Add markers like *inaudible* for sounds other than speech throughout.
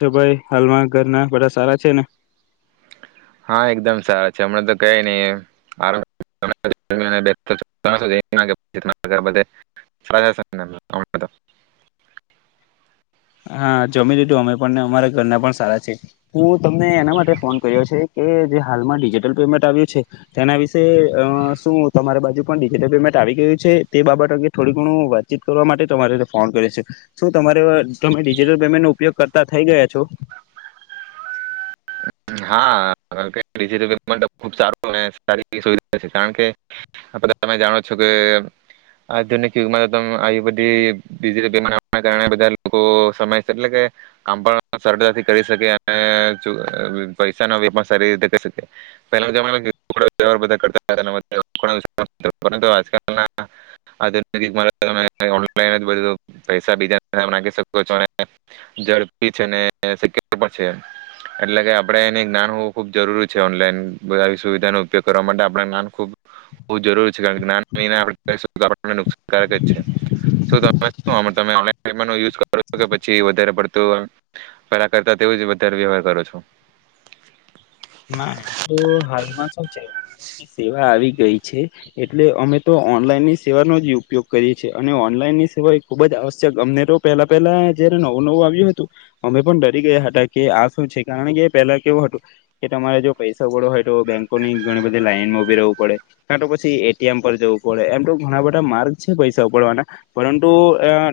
તો ભાઈ, હાલમાં ઘરના બધા સારા છે ને? હા એકદમ સારા છે, હમણાં તો કય નહી. *unintelligible* હા જમી દીધું અમે પણ, ને અમારા ઘરના પણ સારા છે. હું તમને એના માટે ફોન કર્યો છે કે જે હાલમાં ડિજિટલ પેમેન્ટ આવ્યું છે તેના વિશે અ શું તમારી બાજુ પણ ડિજિટલ પેમેન્ટ આવી ગયું છે તે બાબત અંગે થોડુ ઘણું વાતચીત કરવા માટે તમારે ફોન કરે છે. શું તમારે તમે ડિજિટલ પેમેન્ટ નો ઉપયોગ કરતા થઈ ગયા છો? હા, *unintelligible* સારી છે કારણ કે બ તમે જાણો છો કે આધુનિક યુગમાં ત આ બધી ડિજિટલ પેમેન્ટ બા લોકો સમ એટલે કામ પણ સરતાથી કરી શકે અને *unintelligible* પૈસા નો *unintelligible* વે પણ સારી રીતે કરી શકે *unintelligible* આપણે એને જ્ઞાન હોવું ખૂબ જરૂરી છે ઓનલાઈન બધ સુવિધાનો ઉપયોગ કરવા માટે આપાન જ્ઞાન ખૂબ જરૂરી છે. *unintelligible* વધારે વ્યવહાર કરો છો? ના એમ તો હાલમાં શું છે ઓનલાઈનની સેવા આવી ગઈ છે એટલે અમે તો ઓનલાઈન ની સેવાનો જ ઉપયોગ કરીએ છે અને ઓનલાઈન ની સેવા એ ખુબ જ આવશ્યક અમને તો પેલા પેલા જયારે નવું નવું આવ્યું હતું અમે પણ ડરી ગયા હતા કે આ શું છે કારણ કે પેલા કેવું હતું કે તમારે જો પૈસા ઉપડવો હોય તો બેન્કોની ઘણી બધી લાઈનમાં ઉભી રહેવું પડે કારાં તો પછી એટીએમ પર જવું પડે એમ તો ઘણા બધા માર્ગ છે પૈસા ઉપડવાના પરંતુ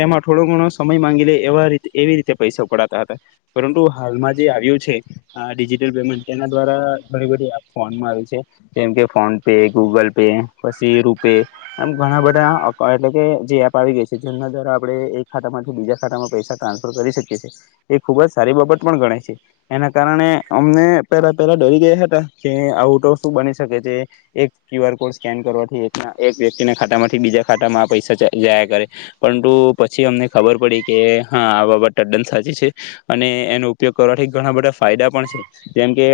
તેમાં થોડો ઘણો સમય માંગી લે એવા એવી રીતે પૈસા ઉપડાતા હતા પરંતુ હાલમાં જે આવ્યું છે ડિજિટલ પેમેન્ટ એના દ્વારા ઘણી બધી એપ ફોનમાં આવી છે. જેમ કે ફોન પે, ગૂગલ પે પછી રૂપે એમ ઘણા બધા એટલે કે જે એપ આવી ગઈ છે જેમના દ્વારા આપણે એક ખાતામાંથી બીજા ખાતામાં પૈસા ટ્રાન્સફર કરી શકીએ છેએ, એ ખુબ જ સારી બાબત પણ ગણે છે. એના કારણે અમને પેલા પહેલા ડરી ગયા હતા કે આઉટ ઓફ શું બની શકે છે એક ક્યુ આર કોડ સ્કેન કરવાથી એક એક વ્યક્તિના ખાતા માંથી બીજા ખાતામાં આ પૈસા જાયા કરે પરંતુ પછી અમને ખબર પડી કે હા આ બાબત તદ્દન સાચી છે. અને એનો ઉપયોગ કરવાથી ઘણા બધા ફાયદા પણ છે. જેમ કે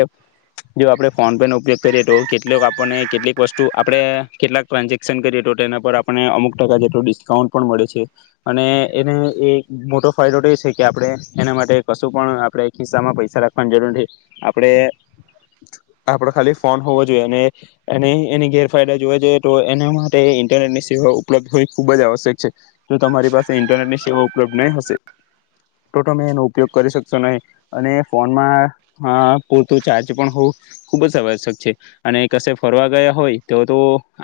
જો આપણે ફોન પે નો ઉપયોગ કરીએ તો કેટલીક આપણને કેટલીક વસ્તુ આપણે કેટલાક ટ્રાન્ઝેક્શન કરીએ તો એના પર આપણને અમુક ટકા જેટલોું ડિસ્કાઉન્ટ પણ મળે છે. અને એને એ મોટો ફાયદો તો એ છે કે આપણે એના માટે કશું પણ આપણે ખિસ્સામાં પૈસા રાખવાની જરૂર નથી. આપણે આપડો ખાલી ફોન હોવો જોઈએ અને એને એની ગેરફાયદા જોવા જોઈએ તો એના માટે ઇન્ટરનેટ ની સેવા ઉપલબ્ધ હોવી ખુબ જ આવશ્યક છે. જો તમારી પાસે ઇન્ટરનેટની સેવા ઉપલબ્ધ નહી હશે તો તમે એનો ઉપયોગ કરી શકશો નહી. અને ફોનમાં હા પૂરતું ચાર્જ પણ હોવું ખૂબ જ આવશ્યક છે. અને કશે ફરવા ગયા હોય તો તો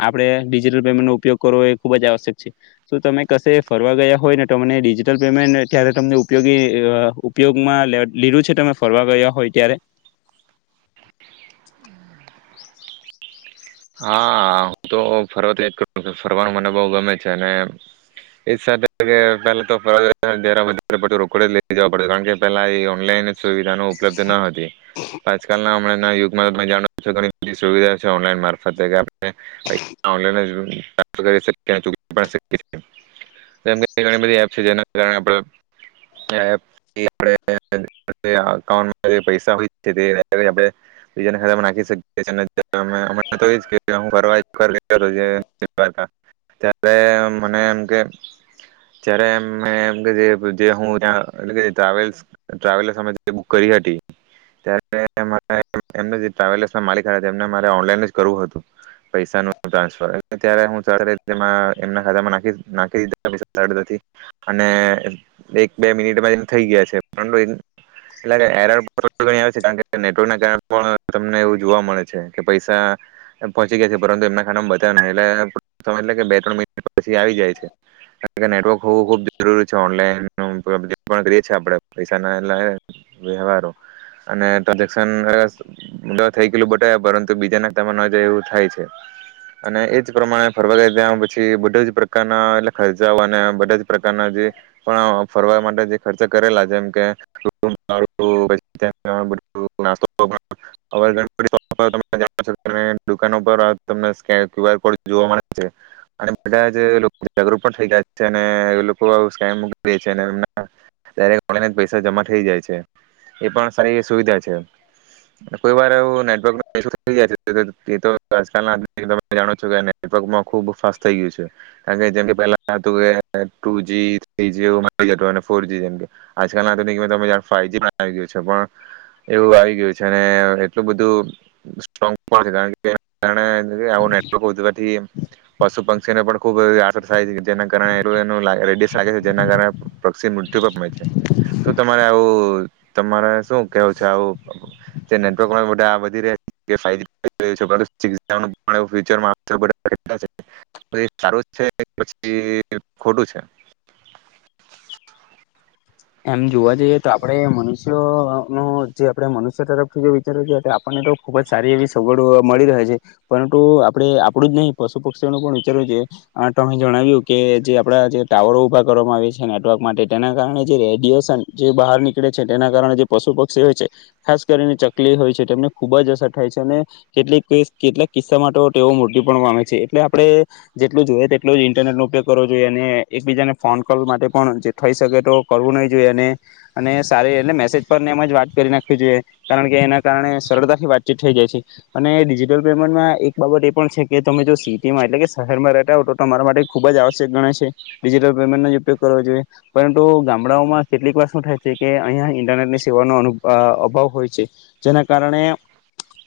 આપણે ડિજિટલ પેમેન્ટનો ઉપયોગ કરવો એ ખૂબ જ આવશ્યક છે શુ તમે કશે ફરવા ગયા હોય ને તમને ડિજિટલ પેમેન્ટ ત્યારે તમને ઉપયોગી ઉપયોગમાં લીલું છે તમે? ફરવા ગયા હોય. ત્યારે. હા હું તો ફરવાથી જ કરું ફરવાનું મને બહ ગમે છે અને એજ સાથે કે પેલા તો ફર જ્યારે વધારે પ રોકડ લઈ જવા પડ કારણ કે પેલા એ ઓનલાઈન સુવિધાનો ઉપલબ્ધ ન હત. આજકાલ ના હમણાં ના યુગમાં ત જાણો છો ઘણીલી સુવિધા છે ઓનલાઈન મા. *unintelligible* *unintelligible* ત મને એમ કે જ્યારેમ કરી હતી તસ ના માલિક હતા મા ઓનલાઈન જ પ ટ્રાન્સર ત એમના ખા નાખી એક બે મિનિટ થઈ ગયા છે તમને એવું જોવા મળે છે કે પૈસા પહચી ગયા એમના ખા બતાવ એટલે બે ત્રણિ પછી આવી જાય છે કારણ નેટવર્ક હોવું ખુબ જરૂરી છે ઓનલાઈન આપ પૈસા ના એ વ્યવહારો અને ટ્રન્ઝેશન થઈ ગયેલું બતા પરંતુ બીજાન તમે ન જાય એવું થાય છે અને એજ પ્રમાણે ફરવા ગઈ ત્યા પછી બધા જ પ્રકારના એટલે ખર્ચાઓ અને બધા જ પ્રકારના જે પણ ફરવા માટે જે ખર્ચા કરેલા જેમ કે *unintelligible* દુ તમને ક્યુ આર કોડ જોવા મળે છે અને બધા જાગૃત પણ થઈ જાય છે અને લોકો છે પૈસા જમા થઈ જાય છે એ પણ સારી સુવિધા છે કોઈ વાર આવુ નેટવોક *unintelligible* ત જાણો છો કે નેટવર્કમાં ખુબ ફાસ્ટ થઈ ગયું છે કારણ કે જેમ પેલા હતું કે ટુ જ થ્રીવ ફોરજી જેમ આજલ આધુનિક ફ ગયું એવું આવી ગયું છે એટલું બધું સ્ટ્રંગ પણ *unintelligible* કારણ કે. વ્યા આવોને *unintelligible* થીમ પશુ પંક્ષીને પણ ખુબ એ *unintelligible* આ થાય છે કે જેના કારણે ઓલું એનુ રેડિયસ લાગે છે જેના કારણે પક્ષી મૃત્યુ પામે છે. શું તમારે આવું, તમારે શું કેવું છે આવું, તે *unintelligible* બધા વધી રહ્યા છે? *unintelligible* ફ્યુચરમાં *unintelligible* સારું છે પછી ખોટું છે? એમ જોવા જઈએ તો આપણે મનુષ્યોનો જે આપણે મનુષ્ય તરફથી જે વિચારવું જોઈએ, તે આપણને તો ખુબ જ સારી એવી સગવડો મળી રહે છે પરંટુ આપણે આપડું જ નહી પશુ પક્ષીઓનું પણ વિચારવું જોઈએ. આ અમે જણાવ્યું કે જે આપડા જે ટાવરો ઉભા કરવામાં આવે છે નેટવર્ક માટે તેના કારણે જે રેડિયસન જે બહાર નીકળે છે તેના કારણે જે પશુ પક્ષી હોય છે, ખાસ કરીને ચકલી હોય છે, ટેમને ખૂબ જ અસર ઠાય છે. અને કેટલીક કેસ, કેટલાક કિસ્સા મા ટો ટેઓ મૃત્યુ પણ પામે છે એટલે આપણે જેટલું જોઈએ તેટલું જ ઇન્ટરનેટનો ઉપયોગ કરવો જોઈએ અને એકબીજાને ફોન કોલ માટે પણ જે ઠઈ સકે તો નહીં જોઈએ અને સારી એટલે મેસેજ પરને એમ જ વાત કરી નાખવી જોઈએ કારણ કે એના કારણે સરળતાથી વાતચીત ઠઈ જાય છે અને ડિજિટલ પેમેન્ટમાં એક બાબટ એ પણ છે કે તમે જો સિટીમાં એટલે કે શહેરમાં રહેટા હો ટો ટમારા માટે ખૂબ જ આવસ્યક ગણાય છે ડિજિટલ પેમેન્ટનો ઉપયોગ કરવો જોઈએ પરંટુ ગામ ગામડાઓમાં કેટલીક વા સું ઠાય છે કે, અહીંયા ઇન્ટનેટની સેવાનો અનુ, અ, અભાવ હોય છે, જેના કારણે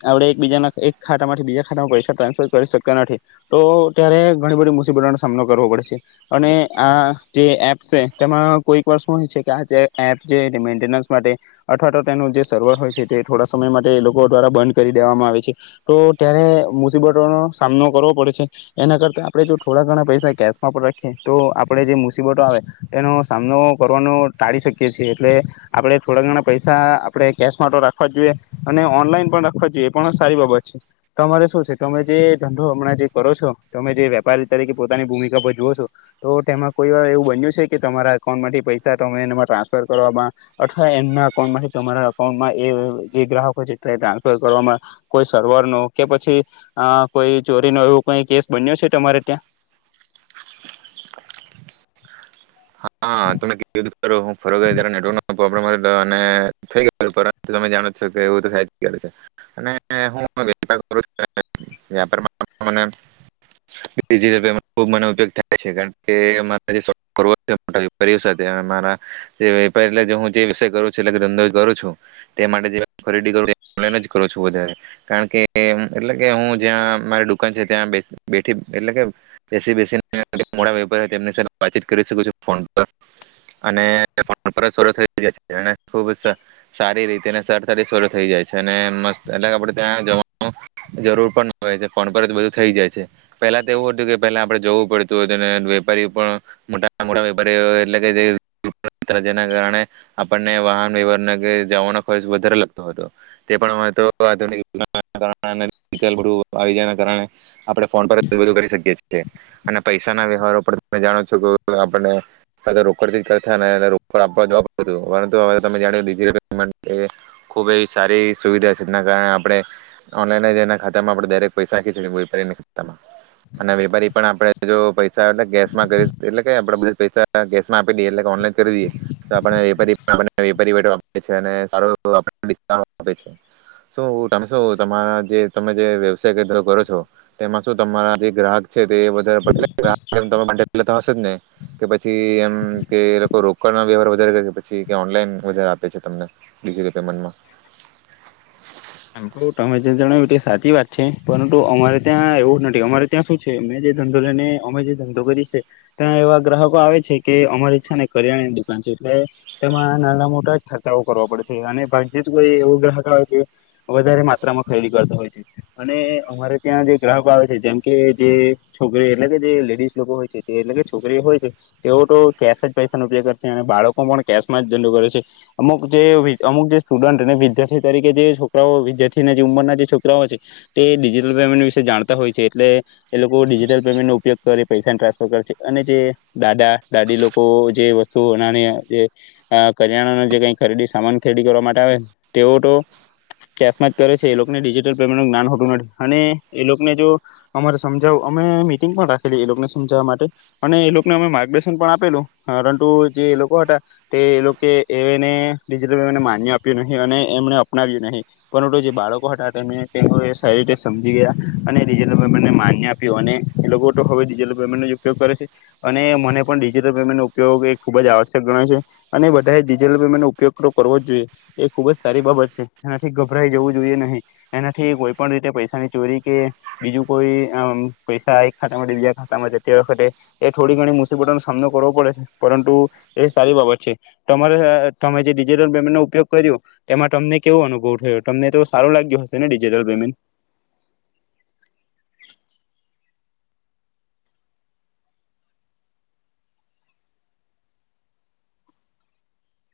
આપણે, એકબીજાના, એક ખાટામાંથી બીજા ખાટામાં પૈસા ટ્રાન્સફર કરી સકતા નઠી. તો ત્યારે ઘણી બધી મુસીબટોનો સામનો કરવો પડે છે, અને આ જે એપ્સ છે તેમાં કોઈક વસ્તુ એ છે કે આ જે એપ છે એ મેન્ટનસ માટે અઠવા ટો ટેનું જે સર્વર હોય છે તે ઠોડા સમય માટે એ લોકો દ્વારા બંધ કરી ડેવામાં આવે છે. તો ત્યારે મુસીબટોનો સામનો કરવો પડે છે. એના કરતા આપણે જો થોડા ઘણા પૈસા કેસમાં પણ રાખીએ, તો આપણેે જે મુસીબટો આવે એનો સામનો કરવાનું ટાળી શકીએ છીએ, એટલે આપણે થોડા ઘણા પૈસા આપણે કેશ મા તો રાખવા જ જોઈએ અને ઓનલાઈન પણ રાખવા જ જોઈએ, પણ સારી બાબત છે. તમારે શું છે? તમે જે ધંધો હમણાં જે કરો છો, તમે જે વેપારી તરીકે પોતાની ભૂમિકા ભજવો છો, તો તેમાં કોઈ વાર એવું બન્યું છે કે તમારા એકાઉન્ટમાંથી પૈસા ટમે એમાં ટ્રાન્સફર કરવામાં, અઠવા એમના અકાઉન્ટમાંથી તમારા અકાઉન્ટમાં, એ જે ગ્રાહકો છે, ટ્રાન્સફર કરવામાં, કોઈ સર્વર નો કે પછી કોઈ ચોરીનો એવો કઈ કેસ બન્યો છે ટમારે ટ્યાં? હા તમે કેધ કરો હ ફર જારે નેટવર્ક ન પ્રોબ્લેમ હતો અને થઈ ગ પરંતુ તમે જાણો છો કે એવું તો થાય ગય છે અને હુંું છ મયોગ થાય છે કારણ કે જેો *inaudible* વેપારીઓ સાથે આ મારા, જે વેપા એટલે, હું જે વિશે કરુ છું, એટલે ધંધો કરું છું તે માટે જે ખરીડી કરું છું, મેનેજ કરું છું વધારે, કારણ કે એ એટલે કે હું જ્યાં મારી ડુકાન છે, ત્યાં બેઠ, બેઠી, એટલે કે બેસી બેસીને મોડા વેપારીઓ છે તેમની સાથે વાતચીત કરૂ શકું છું. ફન પર અને ફોન પર સોડો થઈ જાય છે, ખુબ જ સા, સારી રીતે સરડતાથી સોડો થઈ જાય છે અને મસ્ત, એટલે આપડે ત્યાં જવાનું જરૂર પણ ન હોય છે, ફોન પર જ બધું થઈ જાય છે. પહેલા તો એવું હતું કે પહેલા આપડે જવું પડતું હતું. અને વેપારી પણ મોટા મોાેપારી એટલે જેના કારણે આપણને વાહન વ્યવાર જવાનો ખર્ચ વધારે લગતો હતો તે પણ આપણે ફોન પર કરી શકી છી અને પૈસા ના વ્યવહારો તમે જાણો છો વે આપણને રોકડથી કે થાય ને એને રોકડ આપવા જવાબ પરંતુ હવે તમે જાને ડિજિટલ પેમેન્ટ ખુબ એવી સારી સુવિધા છે જેના કારણે આપણે ઓનલાઈન જ એના ખાતામાં આપણે દરેક પૈસા નાખી વેપારી ખાતામાં અને વેપારી પણ આપણે જો પૈસા એ કેસમાં કરી એટલે કે આપણે બધા પૈસા કેસમાં આપી દઈએ, એટલે કે ઓનલાઈન કરી દઈએ તો આપણે એ પણ રિ, રિબેટો આપે છે. છે ને સારો આપે છે. સુ તમે સુ, તમારા જે, તમે જે વ્યવસાયો કે *unintelligible* કરો છો, તેમાં શું તમારા જે ગ્રાહક છે તે વધારે પડતા, એટલે *unintelligible* માટે લેતા તો હશે જ ને? કે પછી એમ કે લોકો રોકડ વ્યવહાર વધારે લે કે પછી ઓનલાઈન વધારે આપે છે તમને ડિજિટલ પેમેન્ટમાં? ટમે જે જણાવ્યું સાચી વાટ છે, પરંટુ અમારે ત્યાં એવું નઠી, અમારે ત્યાં સું છે, મેં જે ધંધો લઈને, અમે જે ધંધો કરી છે ત્યાં એવા ગ્રાહકો આવે છે કે અમારી છે ને કરિયાણાની દુકાન છે, એટલે તેમાં નાના મોટા ખર્ચાઓ કરવા પડે છે, અને ભાગ્યે જ કોઈ એવો ગ્રાહક આવે છે વધારે માત્રામાં ખરીડી કરતા હોય છે અને અમારે ત્યાં જે ગ્રાહકો આવે છે, જેમ કે જે છોકરી એટલે, કે જે લેડીસ લોકો હોય છે તે એટલે કે છોકરીઓ હોય છે, ટેઓ ટો કેસ જ પૈસાનો ઉપયોગ કરછે અને બાળકો પણ કેસમાં જ ધંડો કરે છે. અમુક જે વિ, અમુક જે સ્ટુડન્ટ અને વિદ્યાર્થી તરીકે જે છો છોકરાઓ, વિદ્યાર્થીની ઉંમરના જે છોકરાઓ છે, તે ડિજિટલ પેમેન્ટ વિશે જાણતા હોય છે. એટલે એ લોકો ડિજિટલ પેમેન્ટ નો ઉપયોગ કરી પૈસાન ટ્રાન્સફર કર છે. અને જે ડાડા ડાડી લોકો જે વસ્તુ આનાની એ, કરિયાણાનો જે કઈ ખરીડી સામાન ખરીડી કરવા માટે આવે ટેઓ ટો કેસમાં જ કરે છે એલોકને ડિજિટલ પેમેન્ટનું જ્ઞાન હોટું નથી, અને એલોકને જો અમારે સમજાવ, અમે મિટિંગ પણ રાખેલી એ લોકોને સમજાવવા માટે. અને એલોકને અમે માર્ગડર્શન પણ આપેલું, પરંટુ જે એ લોકો હતા તે લોકે, એને ડિજિટલ પેમેન્ટને માન્ય આપ્યું નહીં અને એમને અપનાવ્યું નહીં. પરંતુજે બાળકો હતા તેને સારી રીતે સમજી ગયા અનેટલેમેન્ટને માન્ય આપ્યું અને એ લોકો હવેટલ પેમેન્ટ ઉપયોગ કરે છે અને મને પણ ડિજિટલ પેમેન્ટ નો ઉપયોગ એ ખૂબ જ આવશ્યક ગણાય છે અને બધાએ ડિજટલ પેમેન્ટ નો ઉપયોગ તો કરવો જ જોઈએ એ ખુબ જ સારી બાબત છે એનાથી ગભરાઈ જવું જોઈએ નહી, એનાઠી કોઈ પણ રીતે પૈસાની ચોરી કે બીજું કોઈ, પૈસા એક ખાટા માં બીજા ખાટામાં જતી વખતે એ થોડી ઘણી મુસીબટો નો સામનો કરવો પડે છે, પરંટુ એ સારી બાબત છે, તમારે અ અ તમે જે ડિજિટલ પેમેન્ટ નો ઉપયોગ કર્યો, એમાં ટમને કેવો અનુભવ ઠયો? ટમને તો સારું લાગ્યું હશે ને ડિજિટલ પેમેન્ટ?